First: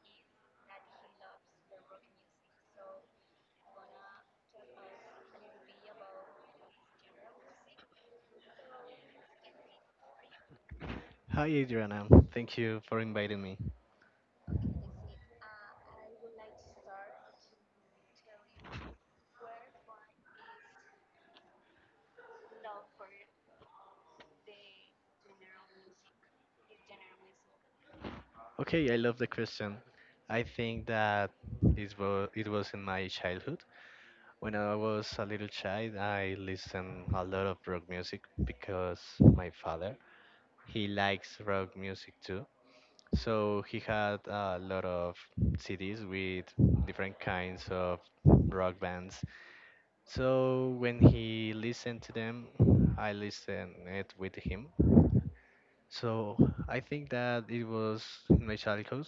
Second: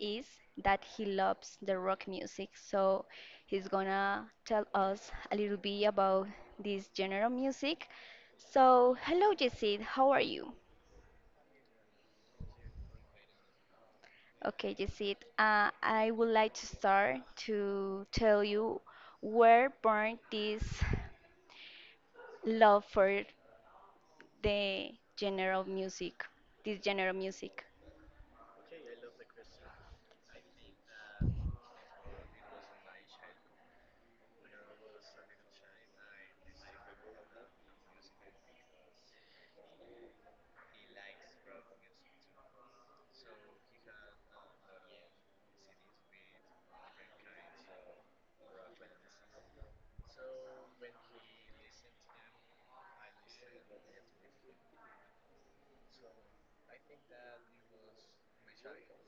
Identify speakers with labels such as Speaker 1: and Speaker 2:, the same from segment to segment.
Speaker 1: is that he loves the rock music. So he's gonna tell us a little bit about this genre of music. So, hello Yesid, how are you?
Speaker 2: Hi, Adriana. Thank you for inviting me.
Speaker 1: Okay, Yesid, I would like to start to tell you where born this love for the general music, this general music.
Speaker 2: Okay, I love the question. I think that it was in my childhood. When I was a little child, I listened a lot of rock music because my father, he likes rock music too. So he had a lot of CDs with different kinds of rock bands. So when he listened to them, I listened it with him. So I think that it was my childhood,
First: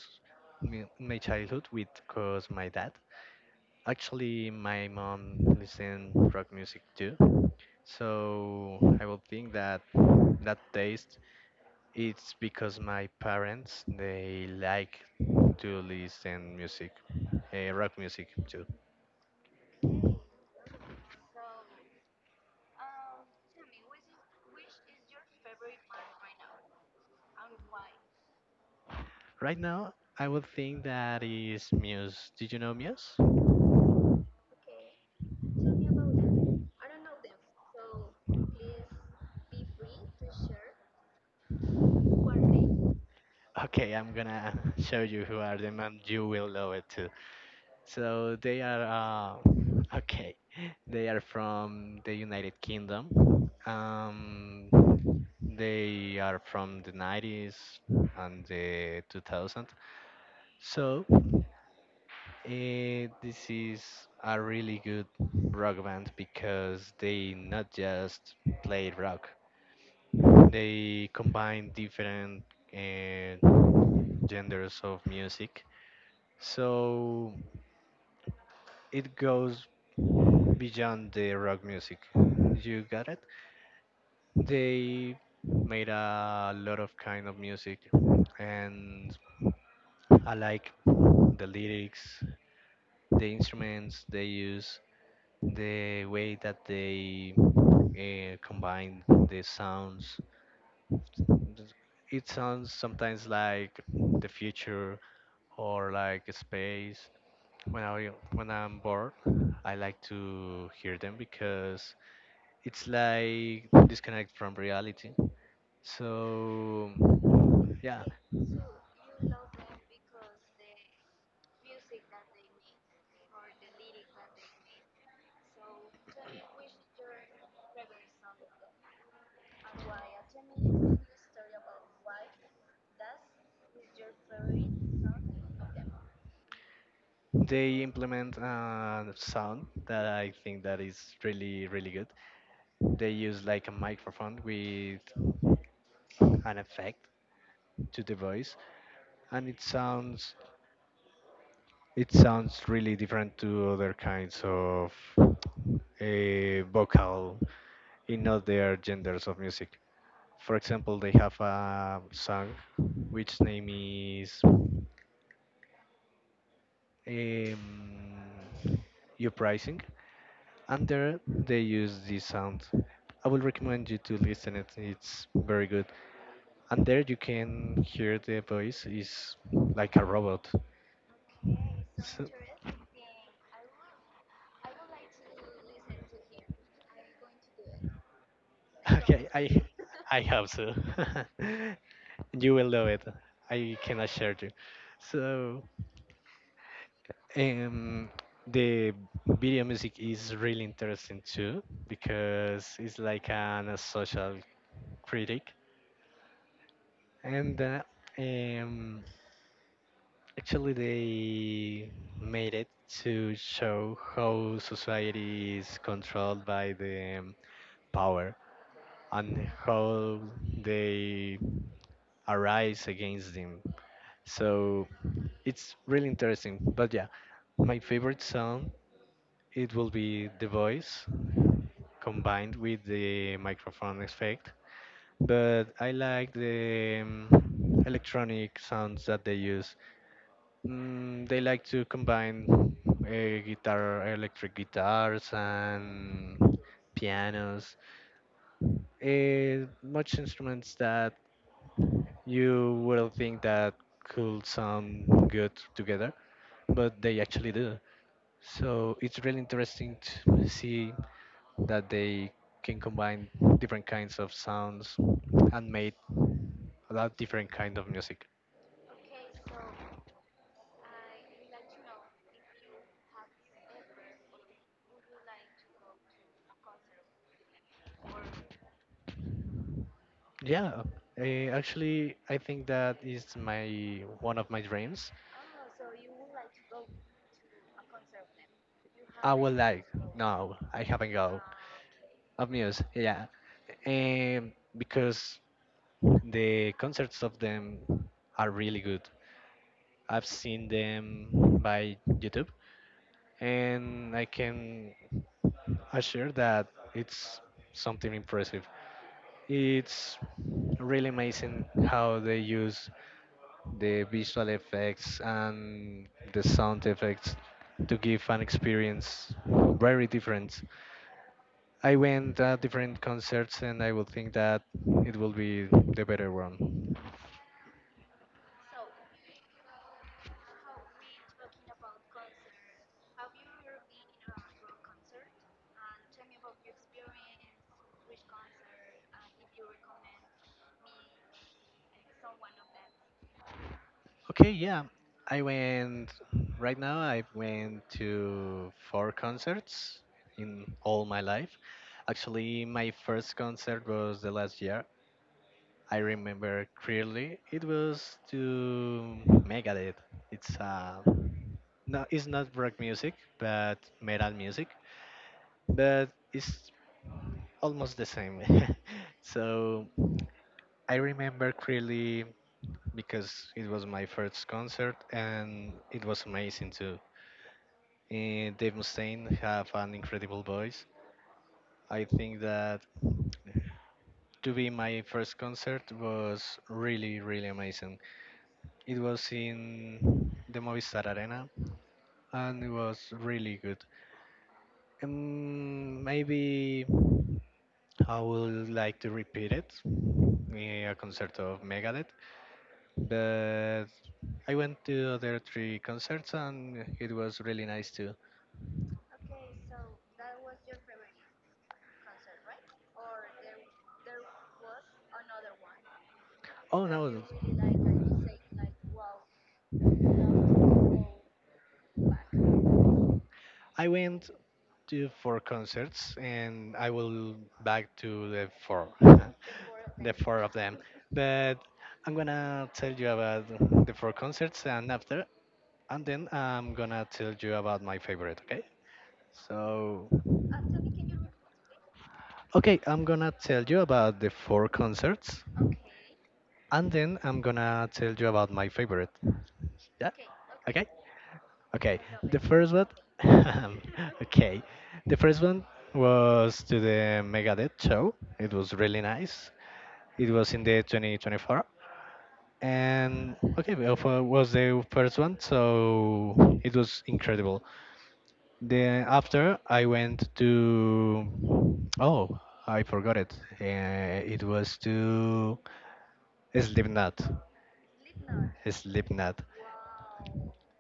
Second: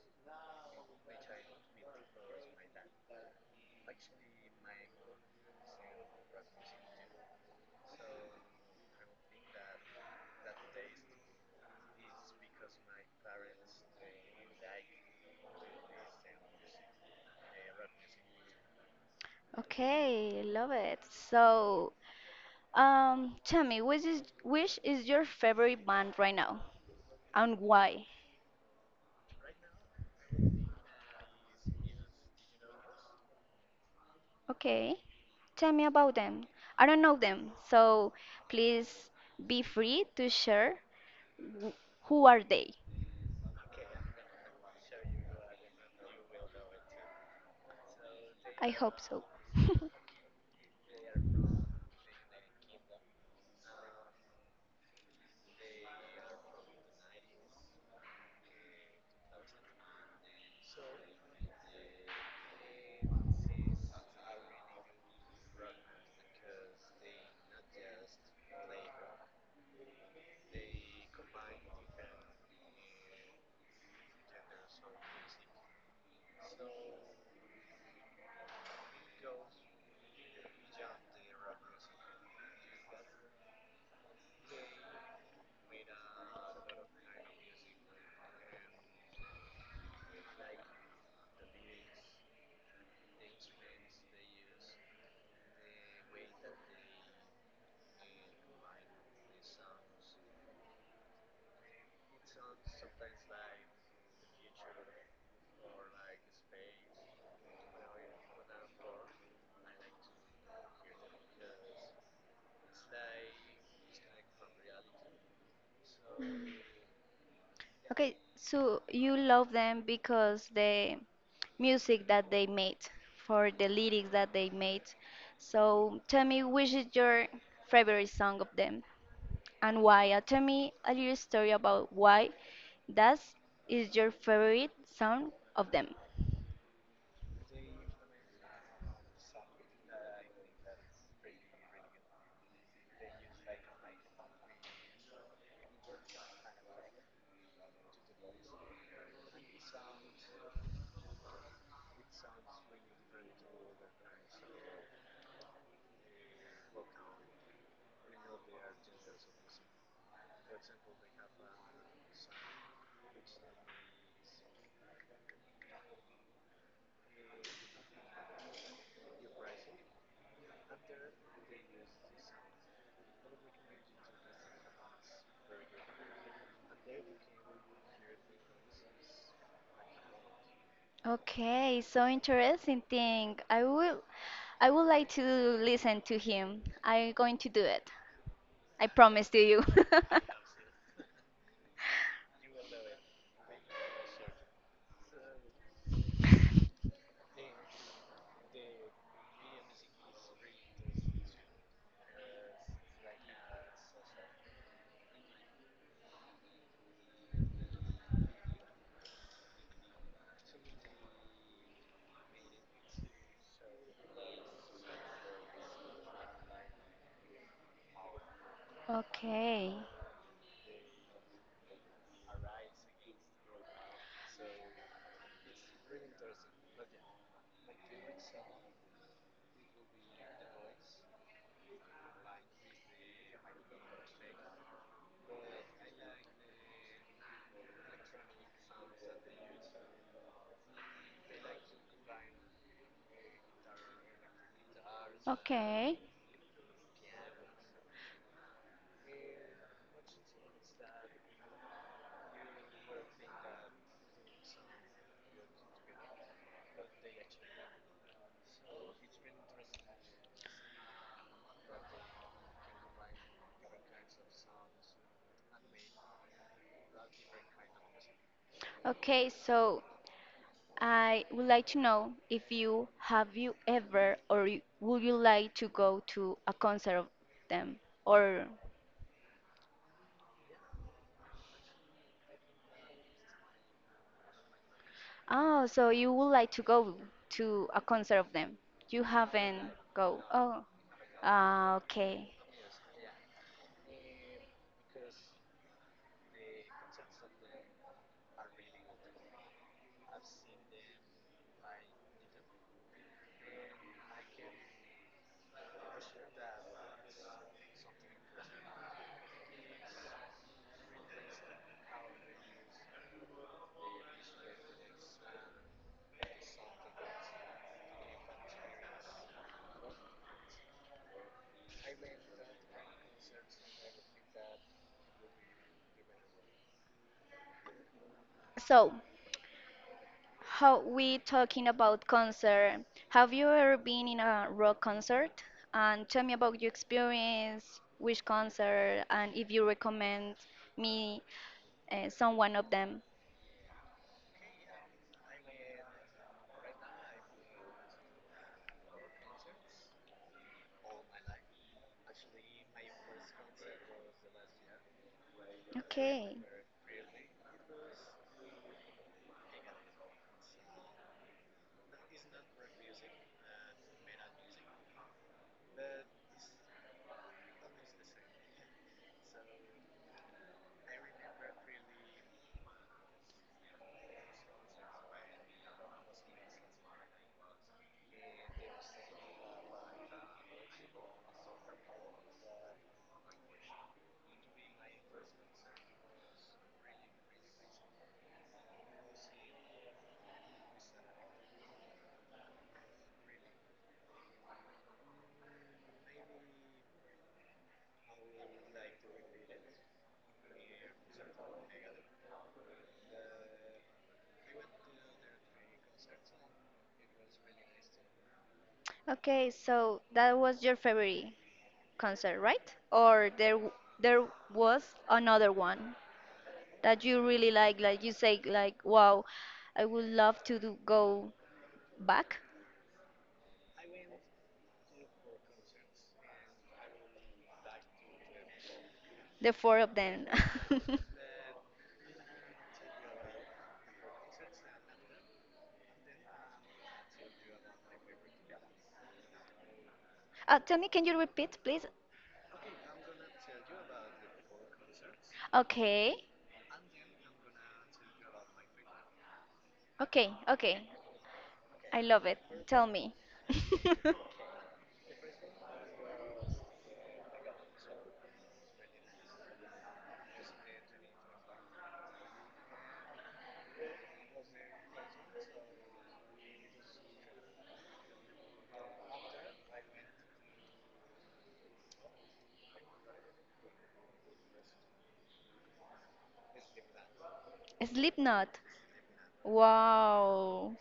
Speaker 2: my childhood with cause my dad. Actually, my mom listened rock music too. So I will think that that taste it's because my parents they like to listen music, rock music too.
Speaker 1: Okay, love it. So, tell me, which is your favorite band right now, and why?
Speaker 2: Right now, I would think that is Muse. Did you know Muse?
Speaker 1: Okay, tell me about them. I don't know them, so please be free to share wh- who are they.
Speaker 2: Okay, I'm gonna show you who are them and you will love it too. So they
Speaker 1: I
Speaker 2: are
Speaker 1: hope so.
Speaker 2: okay. They are from the United Kingdom. They are from the 90s and the 2000. So this is a really good rock band because they not just play rock. They combine different uh, genders of music. So it goes beyond the rock music. You got it? They made a lot of kind of music and I like the lyrics, the instruments they use, the way that they combine the sounds. It sounds sometimes like the future or like space. When I'm bored, I like to hear them because it's like disconnect from reality. So yeah,
Speaker 1: Okay, so you love them because the music that they made, for the lyrics that they made. So tell me, which is your favorite song of them, and why? Tell me a little story about why that is your favorite song of them.
Speaker 2: they implement a sound that I think that is really really good. They use like a microphone with an effect to the voice, and it sounds really different to other kinds of a vocal in other genders of music. For example, they have a song which name is um, your pricing, and there they use the sound. I will recommend you to listen it. It's very good, and there you can hear the voice is like a robot.
Speaker 1: Okay, so interesting thing. I will, I would like to listen to him. I'm going to do it. I
Speaker 2: So, okay,
Speaker 1: promise to you.
Speaker 2: I Probably. Hope so. You will love it. I can assure you. So um, the video music is really interesting too because it's like a social critic and. Um, Actually, they made it to show how society is controlled by the power and
Speaker 1: Okay.
Speaker 2: how they arise against them. So it's really interesting. But yeah, my favorite sound it will be the voice combined with the microphone effect. But I like the electronic sounds that they use. Mm, they like to combine guitar, electric guitars,
Speaker 1: Okay.
Speaker 2: and pianos. Much instruments that you would think that could sound good together, but they actually do. So it's really interesting to see that they can combine different kinds of sounds and make a lot different kind of music.
Speaker 1: Okay, so I would like to know if you have you ever or would you like to go to a concert of them or
Speaker 2: Yeah, actually, I think that is my one of my dreams.
Speaker 1: oh, so you would like to go to a concert of them. You
Speaker 2: I would
Speaker 1: haven't
Speaker 2: like,
Speaker 1: go.
Speaker 2: no,
Speaker 1: Oh,
Speaker 2: I haven't go.
Speaker 1: ah, okay.
Speaker 2: Of news, yeah, and because the concerts of them are really good. I've seen them by YouTube, and I can assure that it's something impressive. It's really amazing how they use the visual effects and the sound effects to give an experience very different. I went at different concerts, and I would think that it will be the better one.
Speaker 1: So, how we talking about concert? Have you ever been in a rock concert? And tell me about your experience, which concert, and if you recommend me some one of them.
Speaker 2: Okay, yeah. I went right now. I went to four concerts in all my life. Actually, my first concert was the last year. I
Speaker 1: Okay.
Speaker 2: remember clearly. It was to Megadeth. It's no, it's not rock music, but metal music, but it's almost the same. So I remember clearly because it was my first concert and it was amazing too. And Dave Mustaine have an incredible voice. I think that to be my first concert was really really amazing. It was in the Movistar Arena and it was really good. Maybe I would like to repeat it, a concert of Megadeth, but I went to the other three concerts and it was really nice too.
Speaker 1: Okay, so that was your favorite concert, right? Or there was another one
Speaker 2: Oh
Speaker 1: that you
Speaker 2: no,
Speaker 1: really like you say, like, wow, I would love to do, go back.
Speaker 2: I went to four concerts and I will back to the four,
Speaker 1: The four of
Speaker 2: the
Speaker 1: them.
Speaker 2: four of them. But I'm gonna tell you about the four concerts and then I'm gonna tell you about my favorite. Okay? So,
Speaker 1: Tell me, can you repeat, please?
Speaker 2: okay, I'm gonna tell you about the four concerts,
Speaker 1: Okay.
Speaker 2: and then I'm gonna tell you about my favorite. Yeah.
Speaker 1: Okay.
Speaker 2: Okay.
Speaker 1: Okay.
Speaker 2: Okay,
Speaker 1: I love it.
Speaker 2: the first
Speaker 1: Tell
Speaker 2: one.
Speaker 1: me.
Speaker 2: Okay, the first one was to the Megadeth show. It was really nice. It was in the 2024, and okay, well, was the first one, so it was incredible. Then after I went to oh I forgot it. Uh, it was to Slipknot.
Speaker 1: Slipknot.
Speaker 2: Slipknot.
Speaker 1: Wow.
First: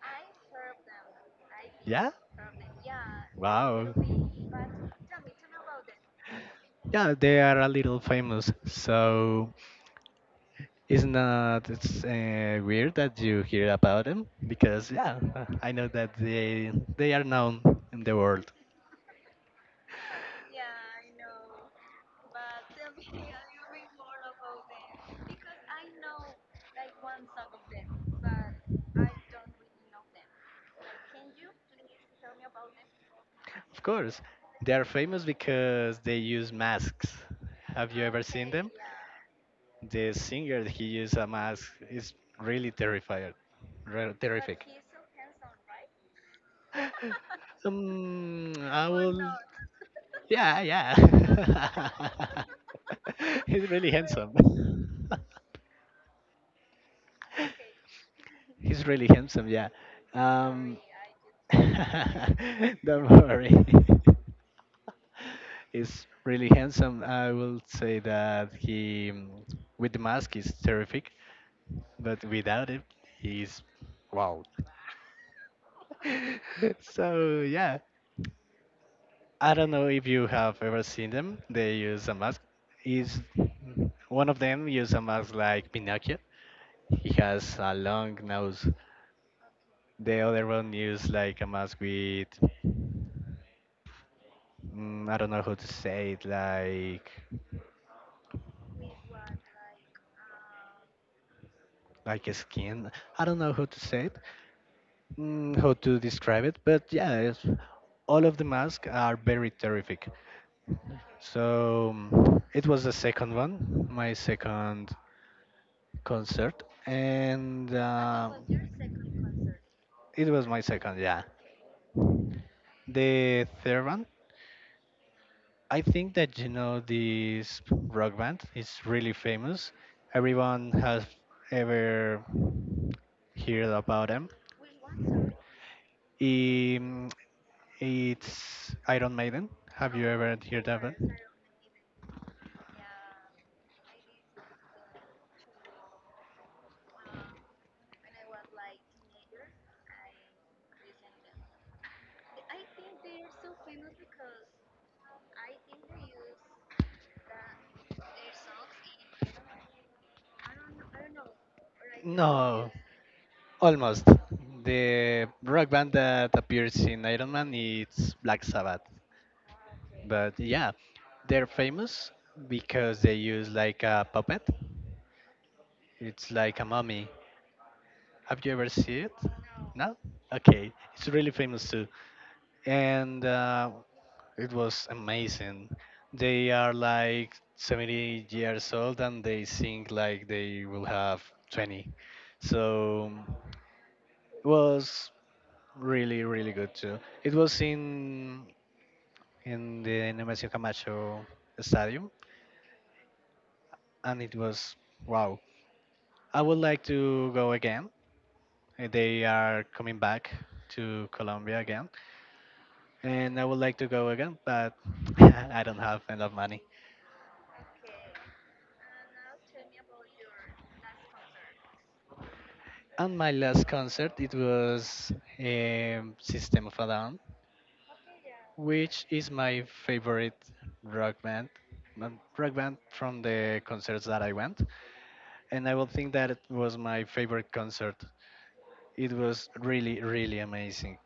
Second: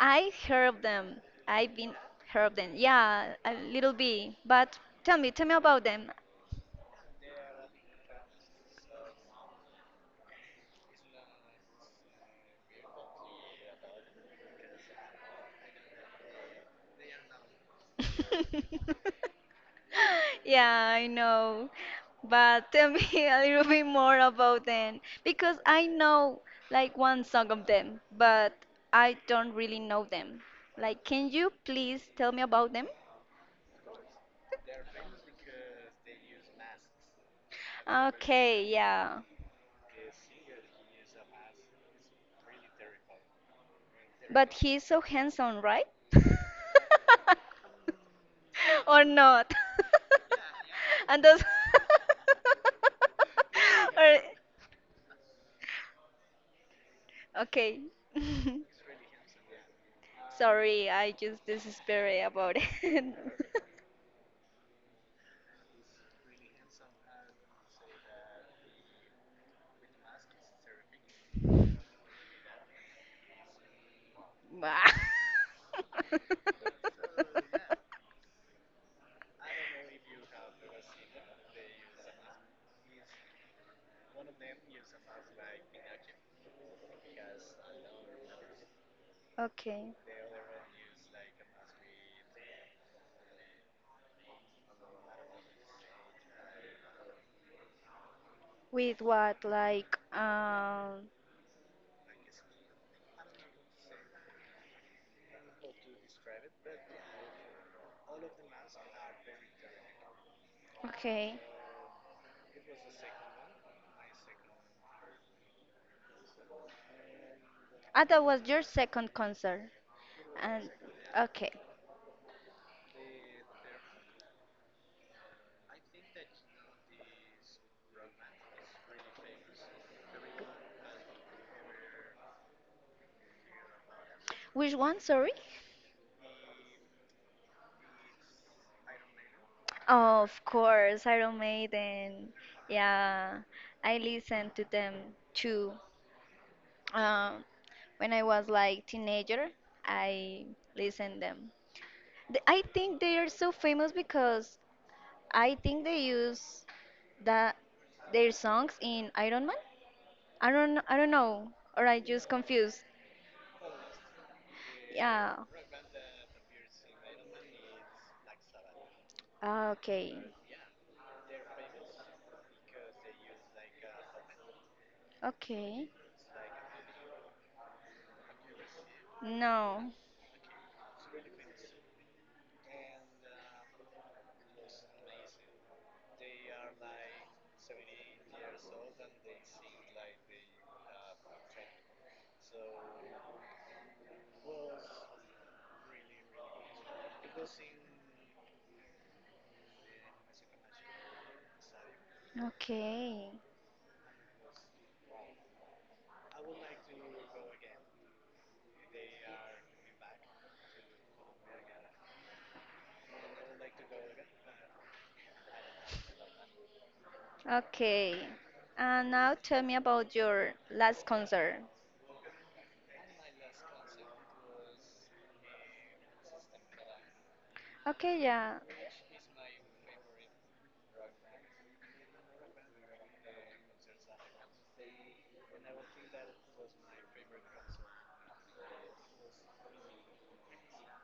Speaker 1: I heard of them. I've been
Speaker 2: Yeah.
Speaker 1: heard of them. Yeah, a little
Speaker 2: Wow.
Speaker 1: bit. But tell me about them.
Speaker 2: Yeah, they are a little famous, so it's not it's, weird that you hear about them because yeah, I know that they are known in the world.
Speaker 1: Yeah, I know. But tell me a little bit more about them because I know like one song of them, but I don't really know them. Like, can you please tell me about them?
Speaker 2: Of course, they are famous because they use masks. Have you ever seen
Speaker 1: Okay,
Speaker 2: them?
Speaker 1: yeah.
Speaker 2: The singer he uses a mask is really terrified,
Speaker 1: But
Speaker 2: terrific.
Speaker 1: he's so handsome, right?
Speaker 2: I
Speaker 1: or
Speaker 2: will.
Speaker 1: not.
Speaker 2: Yeah,
Speaker 1: And those
Speaker 2: yeah. He's really
Speaker 1: or
Speaker 2: handsome.
Speaker 1: okay.
Speaker 2: He's really handsome, yeah. Um,
Speaker 1: Sorry, I just despair about it.
Speaker 2: don't worry. He's really handsome. I will say that he, mm, with the mask, is terrific, but without it, he's.
Speaker 1: Bah.
Speaker 2: So, yeah. I don't know if you have ever seen them. They use a mask. Is one of them use a mask like Pinocchio? He has a long nose.
Speaker 1: Okay.
Speaker 2: The other one use like a mask with, mm, I don't know how to say it,
Speaker 1: With what? Like
Speaker 2: like a skin. I don't know how to say it, mm, how to describe it, but yeah, it's, all of the masks are very terrific.
Speaker 1: okay.
Speaker 2: So it was the second one, my second concert, and
Speaker 1: Ah, that was your second concert.
Speaker 2: it was my
Speaker 1: And
Speaker 2: second. Yeah,
Speaker 1: okay.
Speaker 2: the third one. I think that you know this rock band is really famous. Everyone has ever heard about them.
Speaker 1: Which one, sorry?
Speaker 2: Um, It's Iron Maiden. Have you
Speaker 1: Oh,
Speaker 2: ever
Speaker 1: of
Speaker 2: heard of it?
Speaker 1: course, Iron Maiden. Yeah, I listened to them too. Um, when I was like teenager, I listened them. I think they are so famous because I think they use that their songs in Iron Man. I don't know, or I just
Speaker 2: No,
Speaker 1: confused.
Speaker 2: almost. The
Speaker 1: Yeah.
Speaker 2: rock band that appears in Iron Man is Black Sabbath.
Speaker 1: Okay.
Speaker 2: But yeah, they're famous because they use like a puppet.
Speaker 1: Okay.
Speaker 2: It's like a mummy. Have you ever seen it?
Speaker 1: No.
Speaker 2: No? Okay, it's really famous too. And it was amazing. They are like 70 years old and they sing like they will have 20. So it was really, really good too. It was in the Nemesio Camacho Stadium
Speaker 1: Okay.
Speaker 2: and it was wow. I would like to go again. They are coming back to Colombia again and I would like to go again, but I don't have enough money.
Speaker 1: Okay. And now tell me about your last concert.
Speaker 2: And my last concert, it was System of a Down,
Speaker 1: Okay, yeah.
Speaker 2: which is my favorite rock band, from the concerts that I went. And I would think that it was my favorite concert. It was really, really amazing.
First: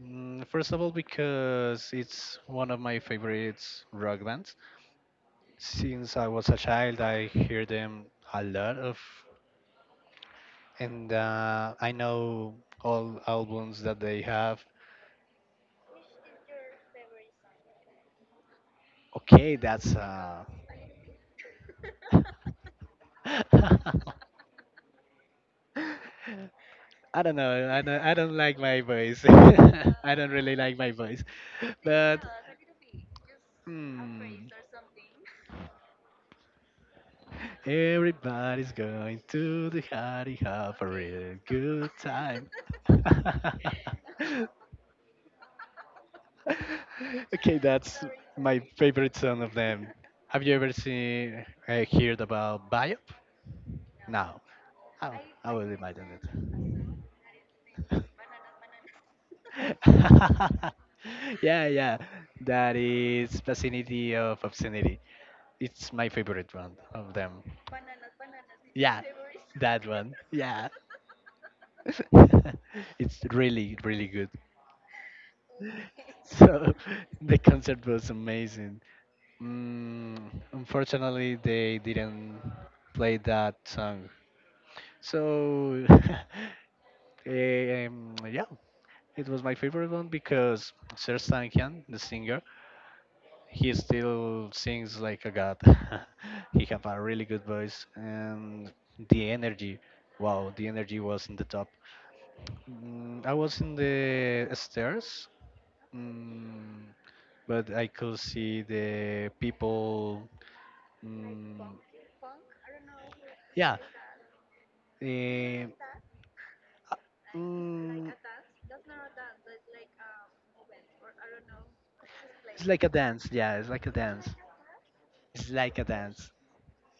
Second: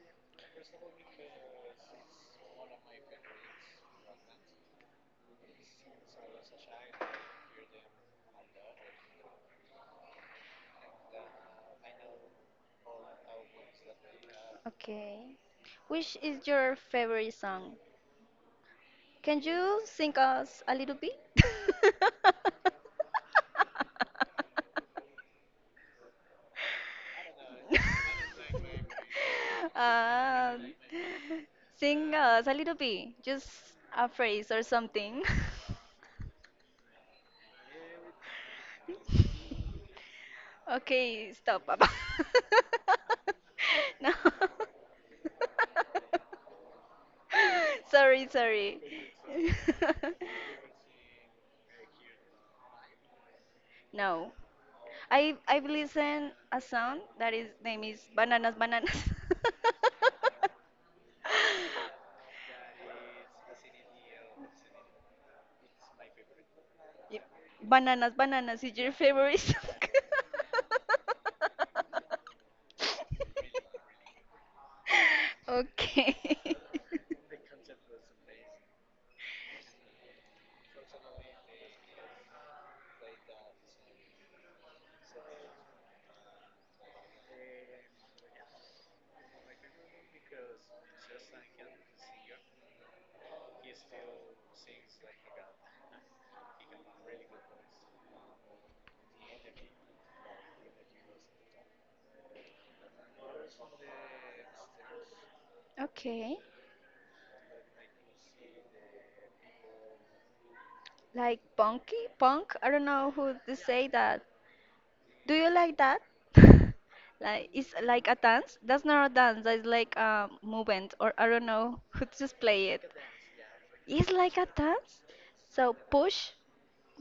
Speaker 2: Mm, first of all, because it's one of my favorite rock bands. Since I was a child, I hear them a lot of, and I know all albums that they have.
Speaker 1: Okay. Which is your favorite song? Can
Speaker 2: Okay,
Speaker 1: you
Speaker 2: that's
Speaker 1: sing us a little bit?
Speaker 2: I don't know. I don't like my voice. I don't really
Speaker 1: Um,
Speaker 2: like my voice.
Speaker 1: Sing
Speaker 2: But
Speaker 1: us a little bit, just a
Speaker 2: hmm,
Speaker 1: phrase or something.
Speaker 2: everybody's going to the party have a
Speaker 1: Okay,
Speaker 2: real
Speaker 1: stop, Papa.
Speaker 2: good time.
Speaker 1: No.
Speaker 2: Okay, that's
Speaker 1: Sorry,
Speaker 2: my
Speaker 1: sorry.
Speaker 2: favorite song of them. Have you ever seen heard about Biop?
Speaker 1: No.
Speaker 2: No. Oh,
Speaker 1: I
Speaker 2: I
Speaker 1: I've
Speaker 2: will imagine
Speaker 1: listened a song that is name is
Speaker 2: it.
Speaker 1: Bananas Bananas.
Speaker 2: Yeah, yeah. That is Vicinity of Obscenity. It's my favorite one of
Speaker 1: Y-
Speaker 2: them.
Speaker 1: Bananas Bananas is your
Speaker 2: Yeah,
Speaker 1: favorite song.
Speaker 2: that one. Yeah. It's really, really good.
Speaker 1: Okay.
Speaker 2: So the concert was amazing. Mm, unfortunately, they didn't play that song. So, yeah, it was my favorite one because Serj Tankian, the singer, he still sings like a god. He have a really good voice and the energy. Wow, the energy was in the top. Mm, I was in the stairs,
Speaker 1: Okay.
Speaker 2: mm, but I could see the people.
Speaker 1: Like
Speaker 2: Mm,
Speaker 1: punky? Punk? I don't know who to
Speaker 2: yeah,
Speaker 1: say that. Do you
Speaker 2: eh,
Speaker 1: like that? Like it's like
Speaker 2: mm,
Speaker 1: a dance? That's not a dance, that's like a movement or I don't know who to
Speaker 2: it's
Speaker 1: play
Speaker 2: like a
Speaker 1: it.
Speaker 2: dance. Yeah, it's like a
Speaker 1: It's
Speaker 2: dance.
Speaker 1: like a dance?
Speaker 2: It's
Speaker 1: So
Speaker 2: like a
Speaker 1: push
Speaker 2: dance.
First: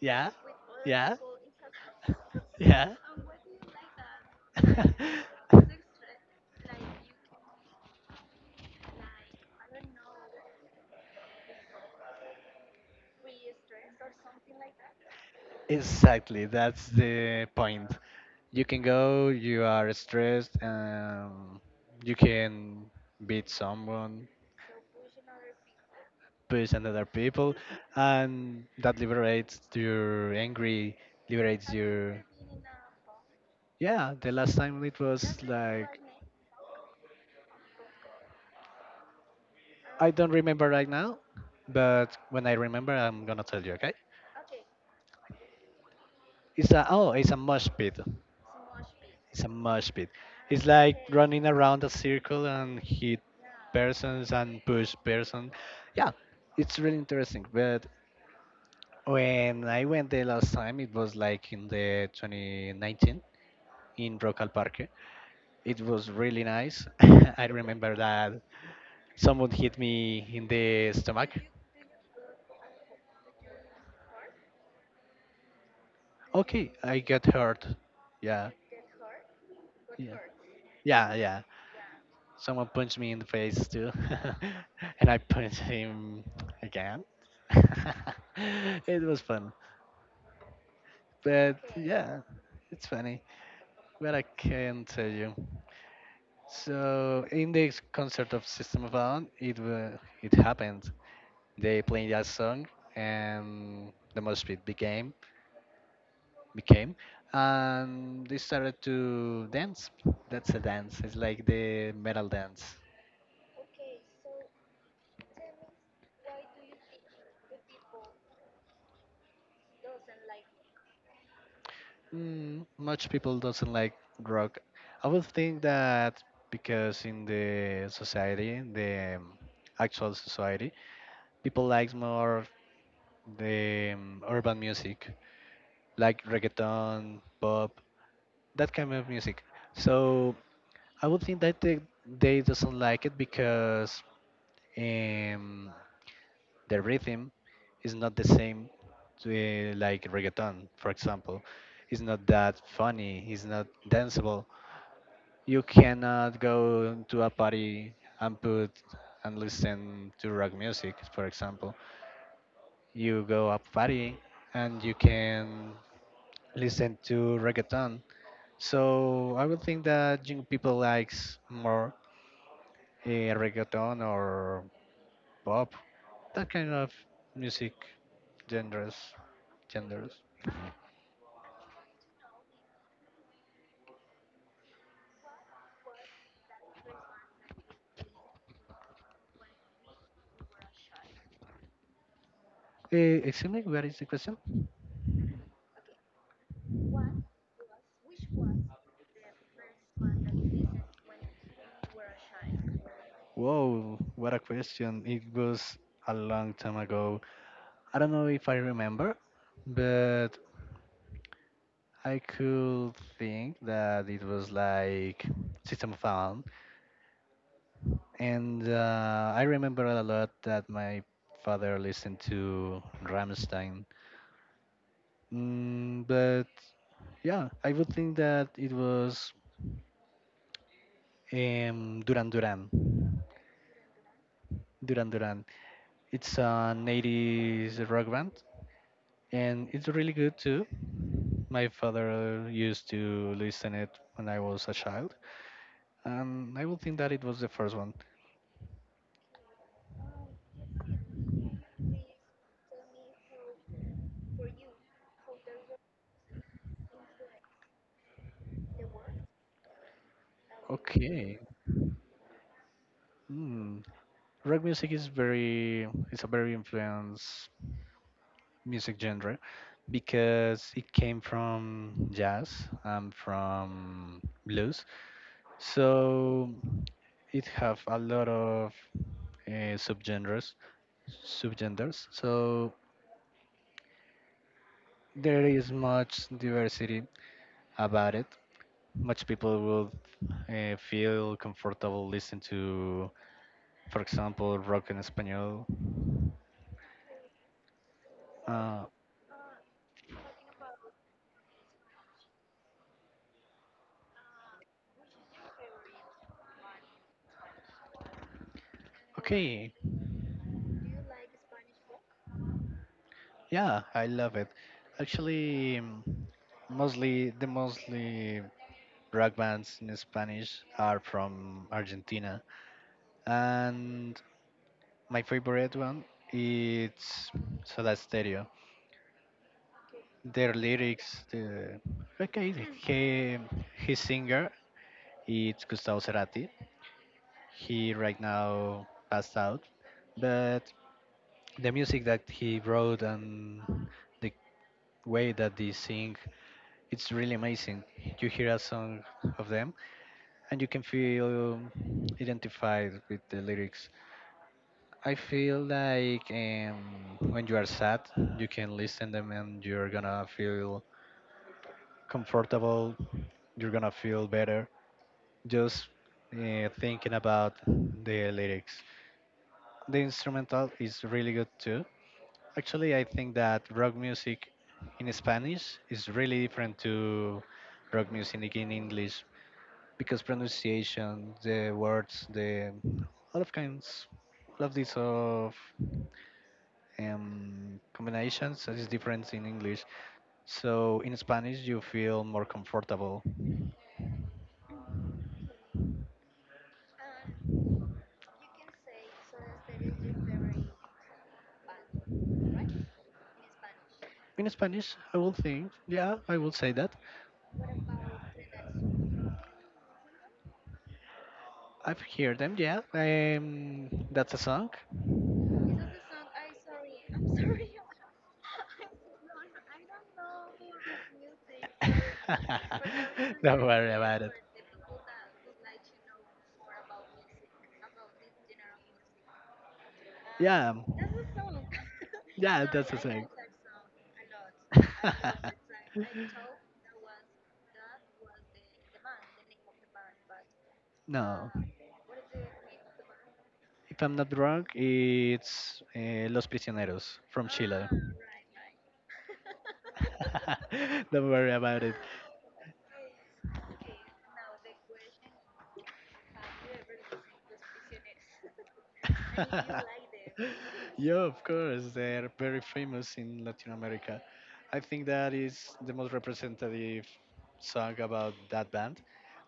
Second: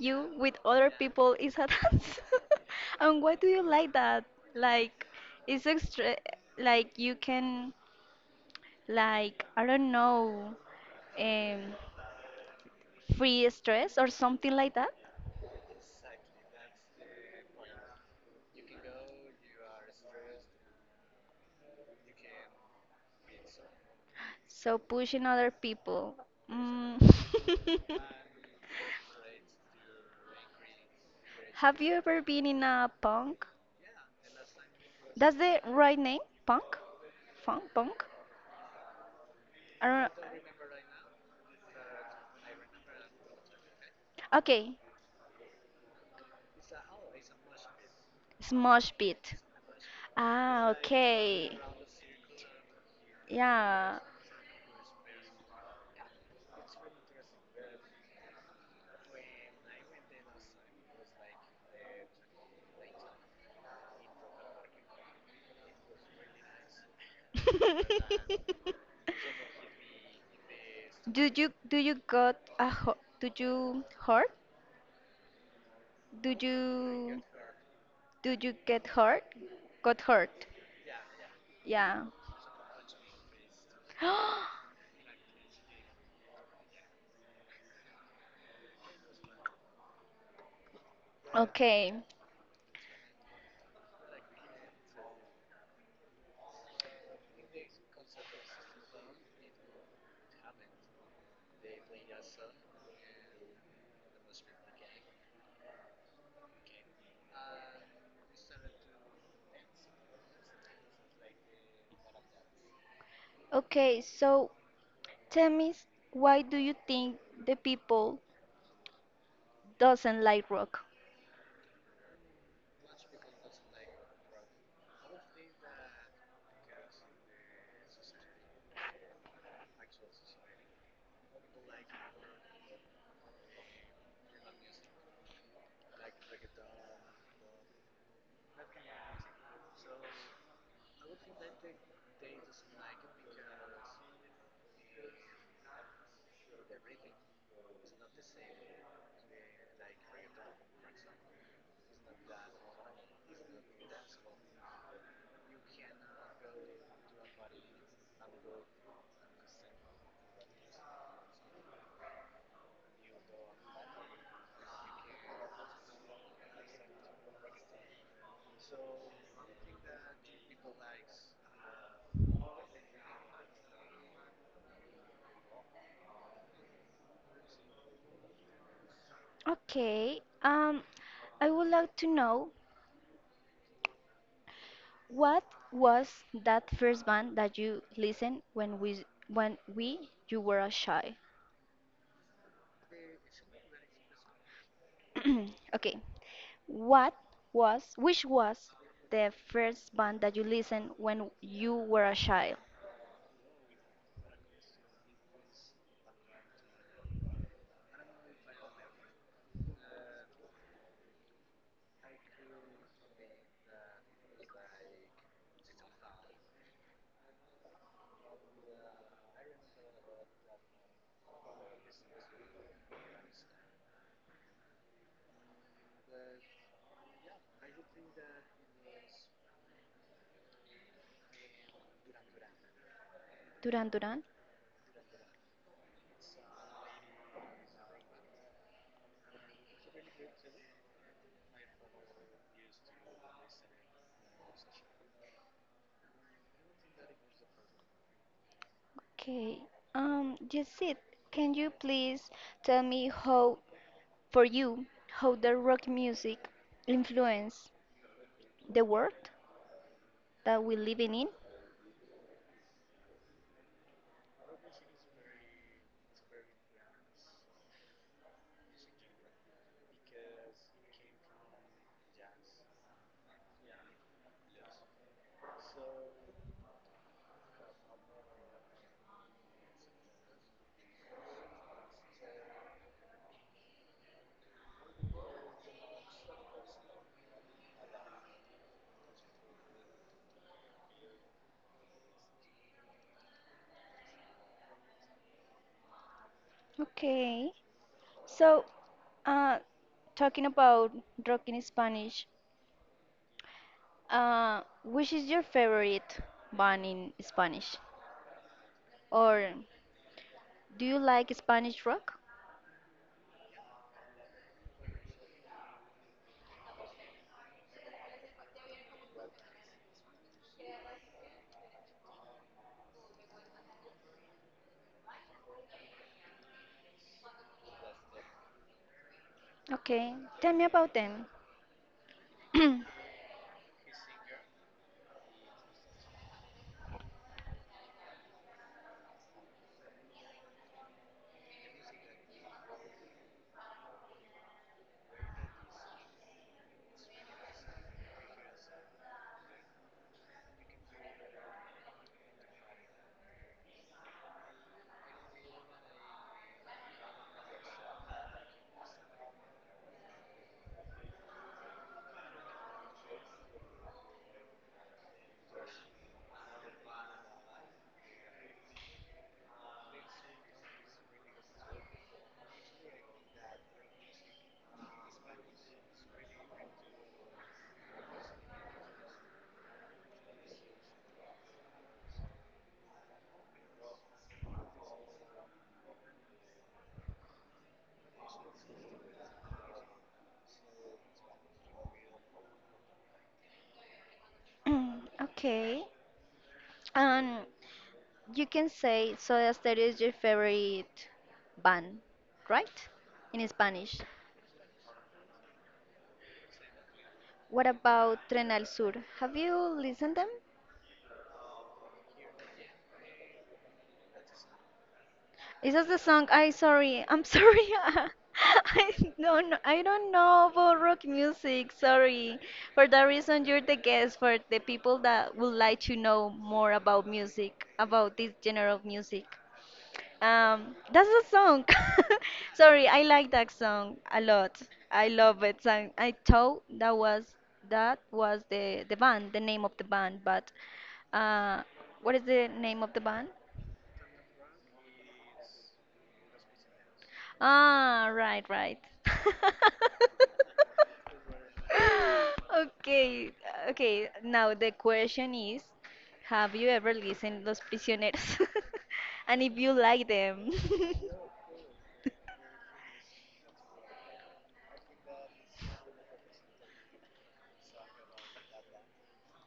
Speaker 2: Yeah,
Speaker 1: with other
Speaker 2: yeah,
Speaker 1: people is a dance.
Speaker 2: yeah.
Speaker 1: And why do you like that? Like it's extra like you can like I don't know um free stress or something like that?
Speaker 2: Exactly, that's the point. You can go, you are stressed, you can beat someone,
Speaker 1: So pushing other people.
Speaker 2: push
Speaker 1: Mm.
Speaker 2: another people, and that liberates your angry, liberates
Speaker 1: Have you ever
Speaker 2: your.
Speaker 1: been in a punk?
Speaker 2: Yeah, the last time it
Speaker 1: That's
Speaker 2: was
Speaker 1: the right
Speaker 2: like.
Speaker 1: name? Punk? Funk? Punk? I don't know.
Speaker 2: I don't remember right now, but when I remember, I'm gonna tell you, okay?
Speaker 1: Okay.
Speaker 2: It's a. Oh, it's a mosh pit.
Speaker 1: Smosh pit.
Speaker 2: It's a mosh pit. It's
Speaker 1: Ah,
Speaker 2: like running
Speaker 1: okay.
Speaker 2: around a circle and hit
Speaker 1: Yeah.
Speaker 2: persons and push person. Yeah, it's really interesting. But when I went there last time, it was like in the 2019 in Rocal Parque. It was really nice. I remember that someone hit me in the
Speaker 1: Do
Speaker 2: stomach.
Speaker 1: you do you do you hurt? Do
Speaker 2: Okay, I
Speaker 1: you
Speaker 2: got hurt.
Speaker 1: do
Speaker 2: Yeah,
Speaker 1: you get hurt? Got
Speaker 2: yeah,
Speaker 1: hurt?
Speaker 2: yeah, yeah.
Speaker 1: Yeah.
Speaker 2: Someone punched me in the face too, and I punched him again. It was fun, but
Speaker 1: Okay.
Speaker 2: yeah, it's funny. But I can tell you. So in the concert of System of a Down, it happened. They played that song, and the mosh pit became, and they started to dance. That's a dance. It's like the metal dance.
Speaker 1: Okay, so tell me, why do you think the people doesn't like rock?
Speaker 2: Mm, much people doesn't like rock. I would think that because in the society, the actual society, people likes more the urban music, like reggaeton, pop, that kind of music. So I would think that they doesn't like it because um, the rhythm is not the same to like reggaeton, for example. It's not that funny. It's not danceable. You cannot go to a party and put and listen to rock music, for example. You go a party and you can listen to reggaeton. So I would think that young people likes more reggaeton or pop, that kind of music genres genders.
Speaker 1: Okay, I would like to know what was that first band that you listened when we you were a child?
Speaker 2: Eh, excuse me, what is the question?
Speaker 1: Okay, what was which was the first band that you listened when you were a child?
Speaker 2: Whoa, what a question! It was a long time ago. I don't know if I remember, but I could think that it was like System of a Down, and I remember a lot that my father listened to Rammstein. Mm, but yeah, I would think that it was Duran Duran.
Speaker 1: Duran Duran.
Speaker 2: Duran Duran. It's an 80s rock band, and it's really good too. My father used to listen it when I was a child, and I would think that it was the first one.
Speaker 1: Okay. Jacid, can you please tell me how for you, how the rock music influence the world that we're living in?
Speaker 2: Okay. Hmm. Rock music is very, it's a very influenced music genre because it came from jazz and from blues. So it have a lot of subgenres subgenders. So there is much diversity about it. Much people will feel comfortable listening to, for example, rock in espanol.
Speaker 1: Okay. So,
Speaker 2: uh,
Speaker 1: uh, talking about rock in Spanish, which is your favorite band in Spanish? Or
Speaker 2: okay,
Speaker 1: do you like Spanish rock?
Speaker 2: yeah, I love it. Actually, the mostly rock bands in Spanish are from Argentina, and my favorite one it's Soda Stereo.
Speaker 1: Okay, tell
Speaker 2: Their
Speaker 1: me about
Speaker 2: lyrics,
Speaker 1: them.
Speaker 2: the okay, he, his singer it's Gustavo Cerati. He right now passed out, but the music that he wrote and the way that they sing, it's really amazing. You hear a song of them, and you can feel identified with the lyrics. I feel like when you are sad, you can listen them and you're gonna feel comfortable. You're gonna feel better, just thinking about the lyrics. The instrumental is really good too. Actually, I think that rock music in Spanish is really different to rock music in English because pronunciation, the words, the all of kinds, all of these of combinations that is different in English. So in Spanish, you feel more comfortable.
Speaker 1: Okay. And you can say Soda Stereo is your favorite band, right? In Spanish.
Speaker 2: In Spanish, I will think, yeah, I will say that.
Speaker 1: What about Tren Al Sur? Have you listened them?
Speaker 2: I've heard them, yeah. That's a song.
Speaker 1: Is that the song? I sorry, I'm sorry. I don't I don't know about rock music. Sorry. For that reason,
Speaker 2: Don't
Speaker 1: you're the
Speaker 2: worry about
Speaker 1: guest
Speaker 2: it.
Speaker 1: for the people that would like to know more about music, about this genre of music.
Speaker 2: Yeah,
Speaker 1: That's a song.
Speaker 2: yeah,
Speaker 1: Sorry,
Speaker 2: that's a
Speaker 1: I
Speaker 2: song.
Speaker 1: like that song a lot. I love it. And I thought that was the band, the name of the band. But
Speaker 2: No,
Speaker 1: uh, what is the name of the band?
Speaker 2: if I'm not wrong, it's Los Prisioneros from Chile.
Speaker 1: Ah, right, right.
Speaker 2: Don't worry about it.
Speaker 1: Okay, okay. Now the question is, have you ever listened Los Prisioneros? And if you like them.
Speaker 2: Yeah, of course, they're very famous in Latin America. I think that is the most representative song about that band.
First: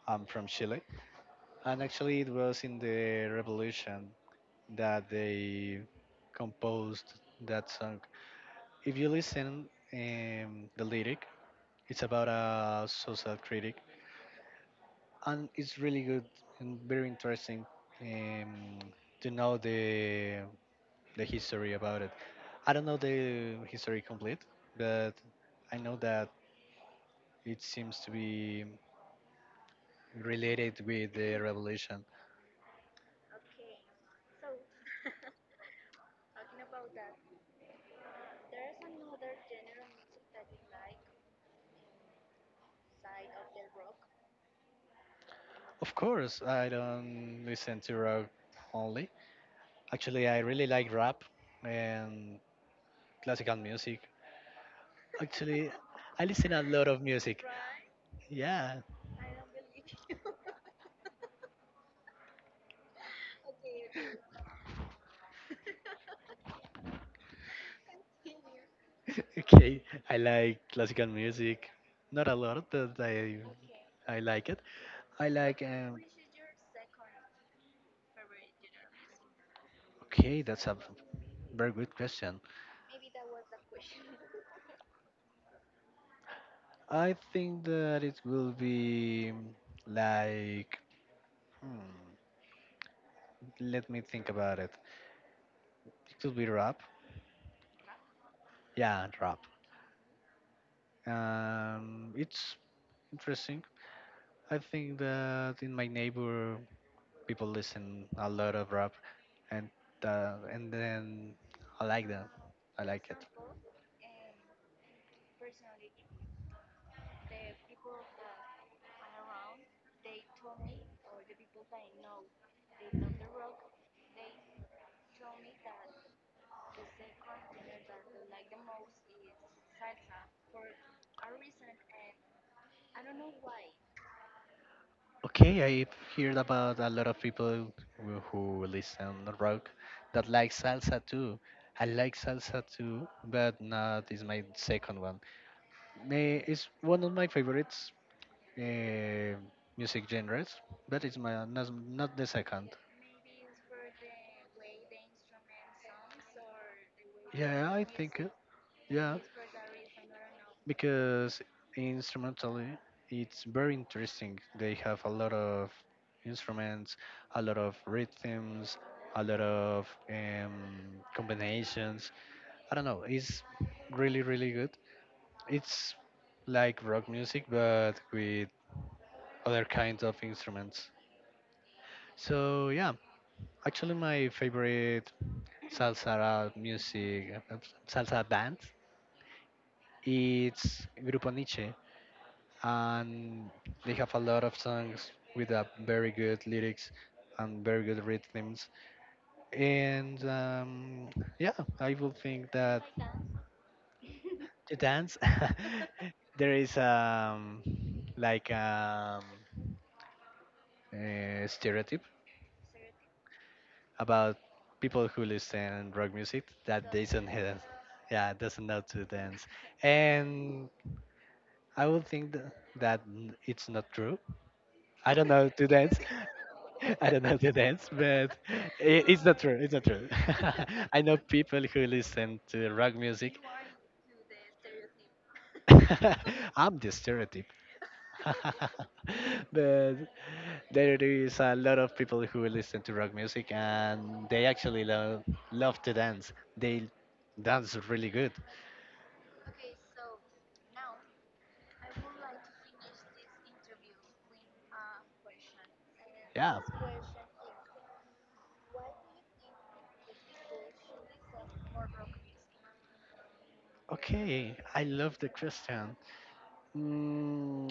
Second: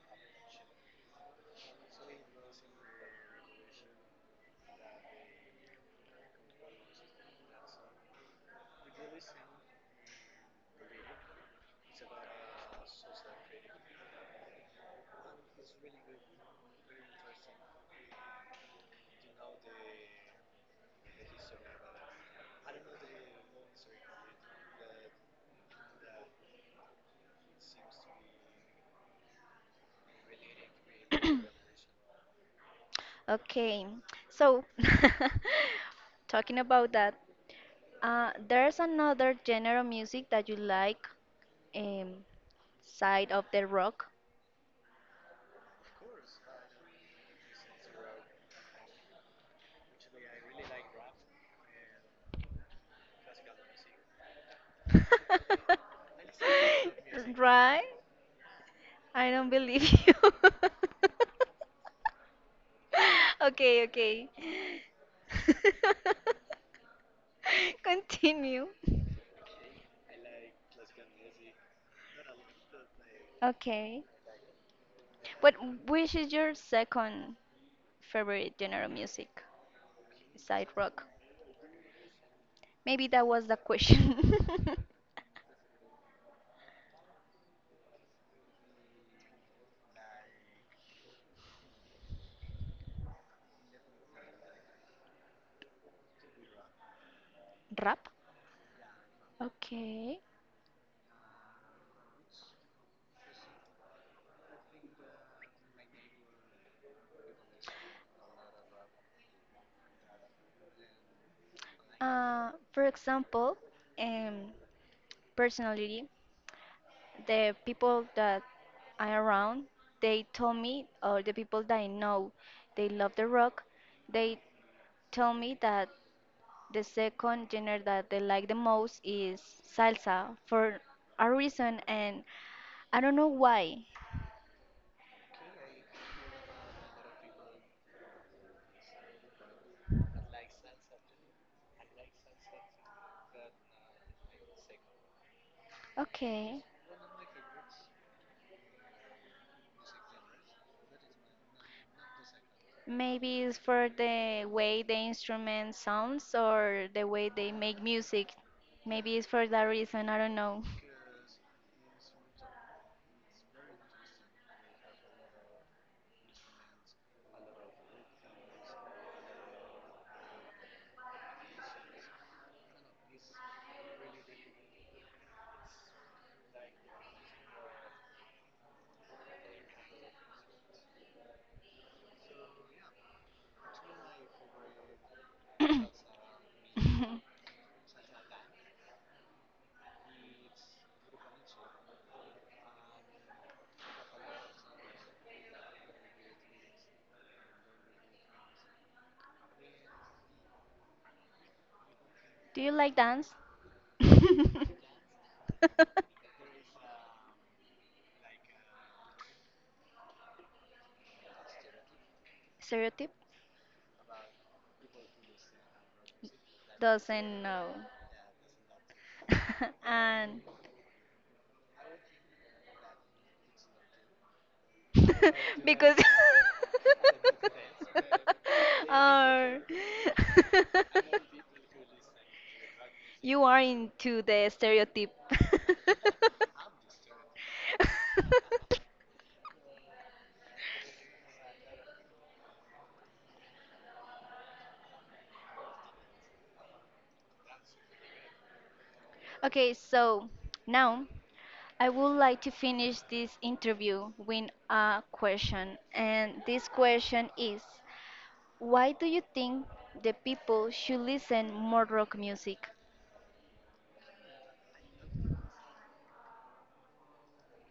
Speaker 2: I'm from Chile, and actually, it was in the revolution that they composed that song. If you listen the lyric, it's about a social critic, and it's really good and very interesting um, to know the history about it. I don't know the history complete, but I know that it seems to be related with the revolution.
Speaker 1: Okay, so talking about that, there's another genre of music that you like, um, side of the rock.
Speaker 2: Of course, I don't listen to rock only. Actually, I really like rap and classical music. Actually, I listen a lot of music.
Speaker 1: Right?
Speaker 2: Yeah.
Speaker 1: I don't believe you. Okay, okay. Continue.
Speaker 2: Okay. I like classical music. Not a lot, but
Speaker 1: Okay.
Speaker 2: I like it. I
Speaker 1: But
Speaker 2: like
Speaker 1: which is your second favorite genre of music?
Speaker 2: okay, that's
Speaker 1: Side
Speaker 2: a
Speaker 1: rock.
Speaker 2: very good question.
Speaker 1: Maybe that was the question.
Speaker 2: I think that it will be like, hmm, let me think about it. It could be rap.
Speaker 1: Rap?
Speaker 2: Yeah, rap.
Speaker 1: Okay.
Speaker 2: It's interesting. I think that in my neighbor people listen a lot of rap, and and then I like them. I
Speaker 1: For
Speaker 2: like it.
Speaker 1: example, um, personality, the people that I around, they told me, or the people that I know, they love the rock. They tell me that the second genre that they like the most is salsa for a reason, and I don't know why.
Speaker 2: Okay, I've heard about a lot of people who listen rock that like salsa too. I like salsa too, but not is my second one. Eh,
Speaker 1: Okay.
Speaker 2: it's one of my favorites uh, music genres, but it's my not the second.
Speaker 1: Maybe it's for the way the instrument sounds or the way they
Speaker 2: Yeah,
Speaker 1: make
Speaker 2: I think
Speaker 1: music. Maybe
Speaker 2: yeah.
Speaker 1: it's for that reason, I don't know.
Speaker 2: Because instrumentally it's very interesting. They have a lot of instruments, a lot of rhythms, a lot of combinations. I don't know. It's really really good. It's like rock music but with other kinds of instruments. So yeah, actually my favorite salsa music salsa band it's Grupo Nietzsche, and they have a lot of songs with a very good lyrics and very good rhythms. And yeah, I would think
Speaker 1: Do you
Speaker 2: that
Speaker 1: like dance?
Speaker 2: to dance, there is like a stereotype
Speaker 1: Stereotype?
Speaker 2: about people who listen rock music that they don't
Speaker 1: Doesn't
Speaker 2: have,
Speaker 1: know.
Speaker 2: yeah doesn't know to dance,
Speaker 1: And
Speaker 2: and I would think it's not true. I don't know to
Speaker 1: because
Speaker 2: dance. I don't know to dance, but I it's not true.
Speaker 1: or
Speaker 2: It's not true. I know people who listen to rock music.
Speaker 1: you are into the stereotype.
Speaker 2: I'm the stereotype. But there is a lot of people who listen to rock music and they actually love to dance. They dance really good.
Speaker 1: Okay, so now I would like to finish this interview with a question. And
Speaker 2: Yeah.
Speaker 1: this question is why do you think the people should listen more rock music?
Speaker 2: Okay. I love the question. Mm,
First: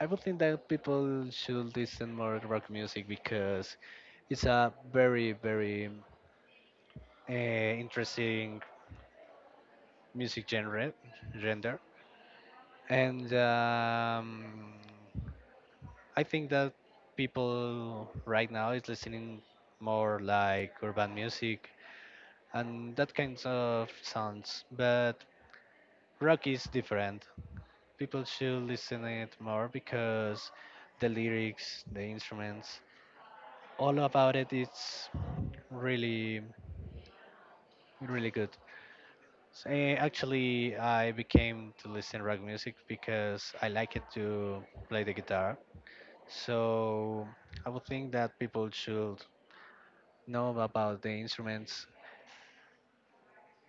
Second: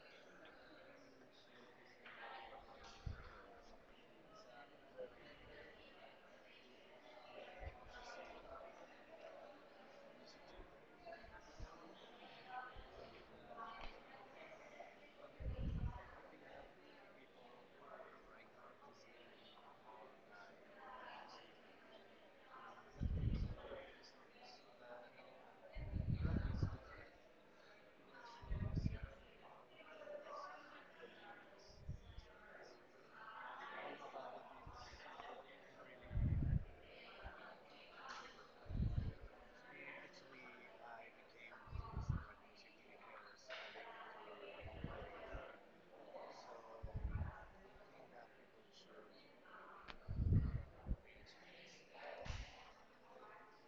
Speaker 2: I would think that people should listen more rock music because it's a very, very interesting music genre, and I think that people right now is listening more like urban music and that kinds of sounds, but rock is different. People should listen it more because the lyrics, the instruments. All about it. It's really, really good. Actually, I became to listen rock music because I like it to play the guitar. So I would think that people should know about the instruments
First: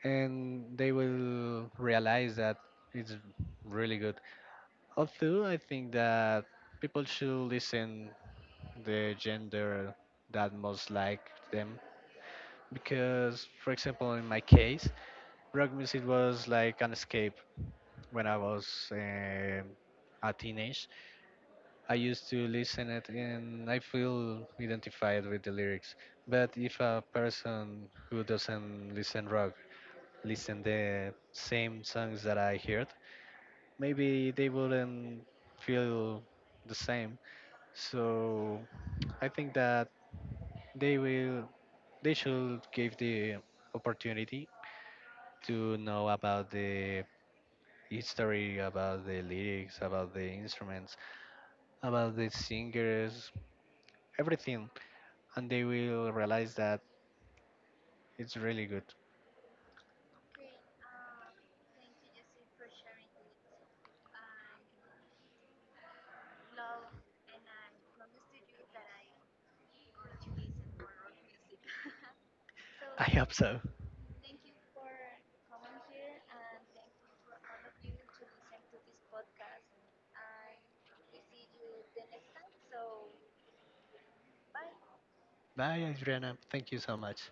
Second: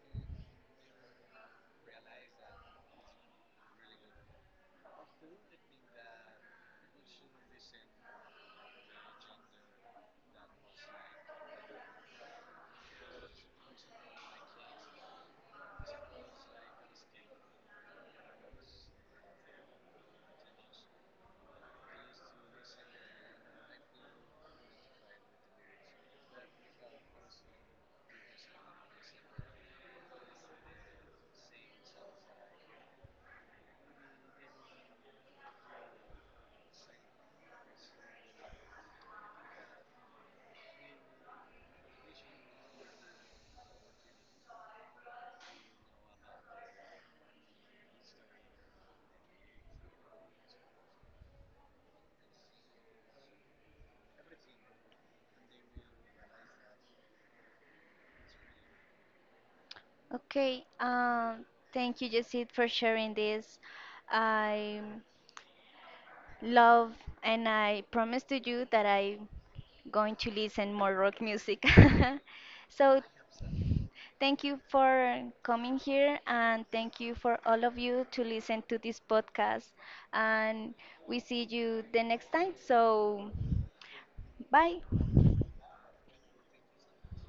Speaker 2: and they will realize that it's really good. Although I think that people should listen the gender that most like them, because for example in my case rock music was like an escape when I was a teenage. I used to listen it and I feel identified with the lyrics. But if a person who doesn't listen rock listen the same songs that I heard, maybe they wouldn't feel the same. So I think that they will they should give the opportunity to know about the history, about the lyrics, about the instruments, about the singers, everything, and they will realize that it's really good.
Speaker 1: Okay, thank you, Jessit, for sharing this. I love and I promise to you that I'm going to listen more rock music.
Speaker 2: I
Speaker 1: So
Speaker 2: hope so.
Speaker 1: thank you for coming here and thank you for all of you to listen to this podcast. And we see you the next time. So, bye.
Speaker 2: Bye, Adriana. Thank you so much.